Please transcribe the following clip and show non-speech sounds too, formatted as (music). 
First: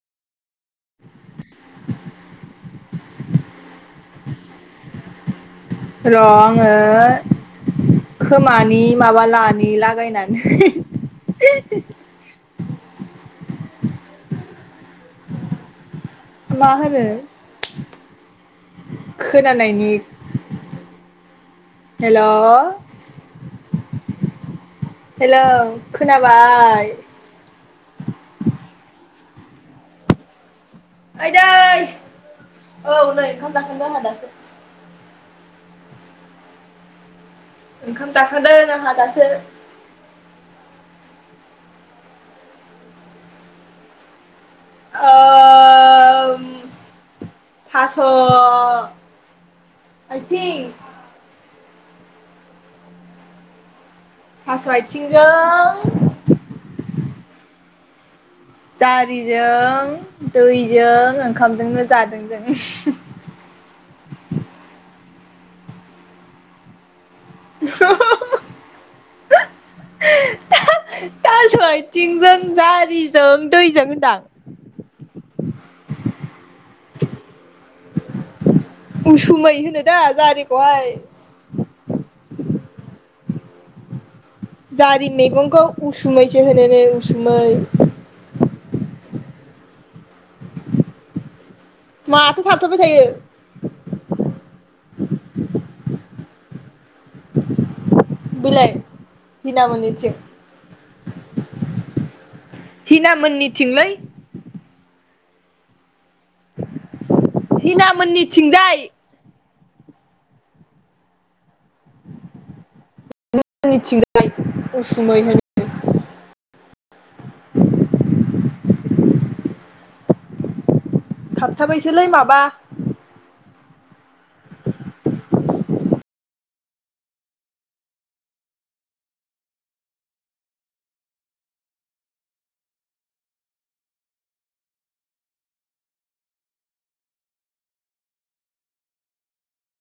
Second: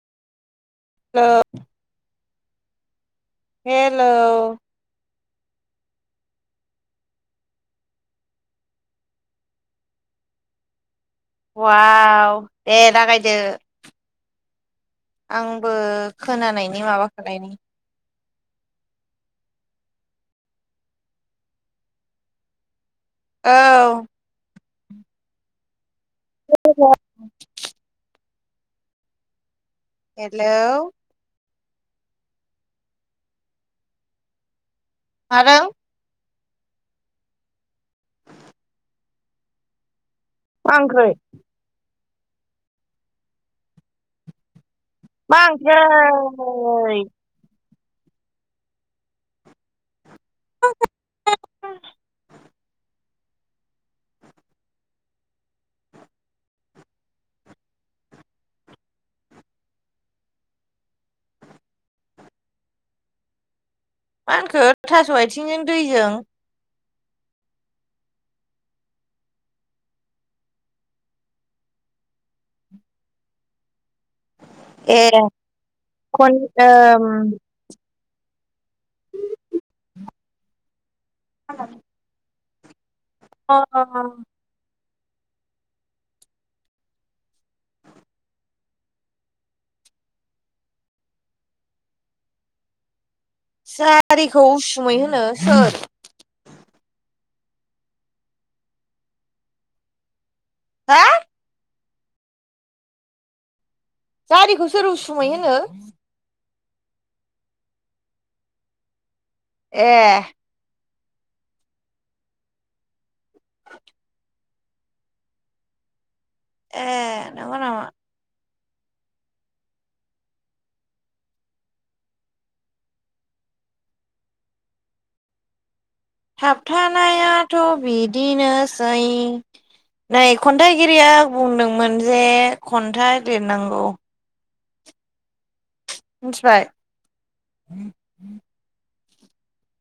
हेल' (inaudible) हेल' र' आङो खोमानि माबा लानि लागायनानै अवाव दे लागायदो। आंबो मा खोनानायनि होनो माबा खालायनि खोनानायनि हेल' औ हेल' खोनाबाय। हेलौ आइदै औ नै ओंखाम जाखांदों आंहा दासो। मादों? ओंखाम जाखांदों आंहा दासो। मा ओंख्रै? मा ओंख्रै? ओम थास' आइथिं थास' आइथिंजों (inaudible) जारिजों दैजों ओंखामजोंनो जादों जों। बिथिंजों दैजों थास' आथिंजों जारिजों दैजों होनदों। ए खन ओ उसुमै होनो दा जारिखौहाय (unintelligible) अ अ अ जारि मैगंखौ उसुमैसो होनोनो उसुमै। माथो थाबथ'बाय थायो। जारिखौ उसुमै होनो सोर बिलाय हिना मोननिथिं। हा? हिना मोननिथिंलै। जारिखौ सोर उसुमै होनो? हिना मोननिथिंजाय। ए (unintelligible) थिजाय उसुमै होनो ए नंगौ नामा? थाबथाबायसोलै माबा थाबथानायाथ' बिदिनोसै नै खन्थाइगिरिया बुंदोंमोन जे खन्थाइ लिरनांगौ। मिथिबाय।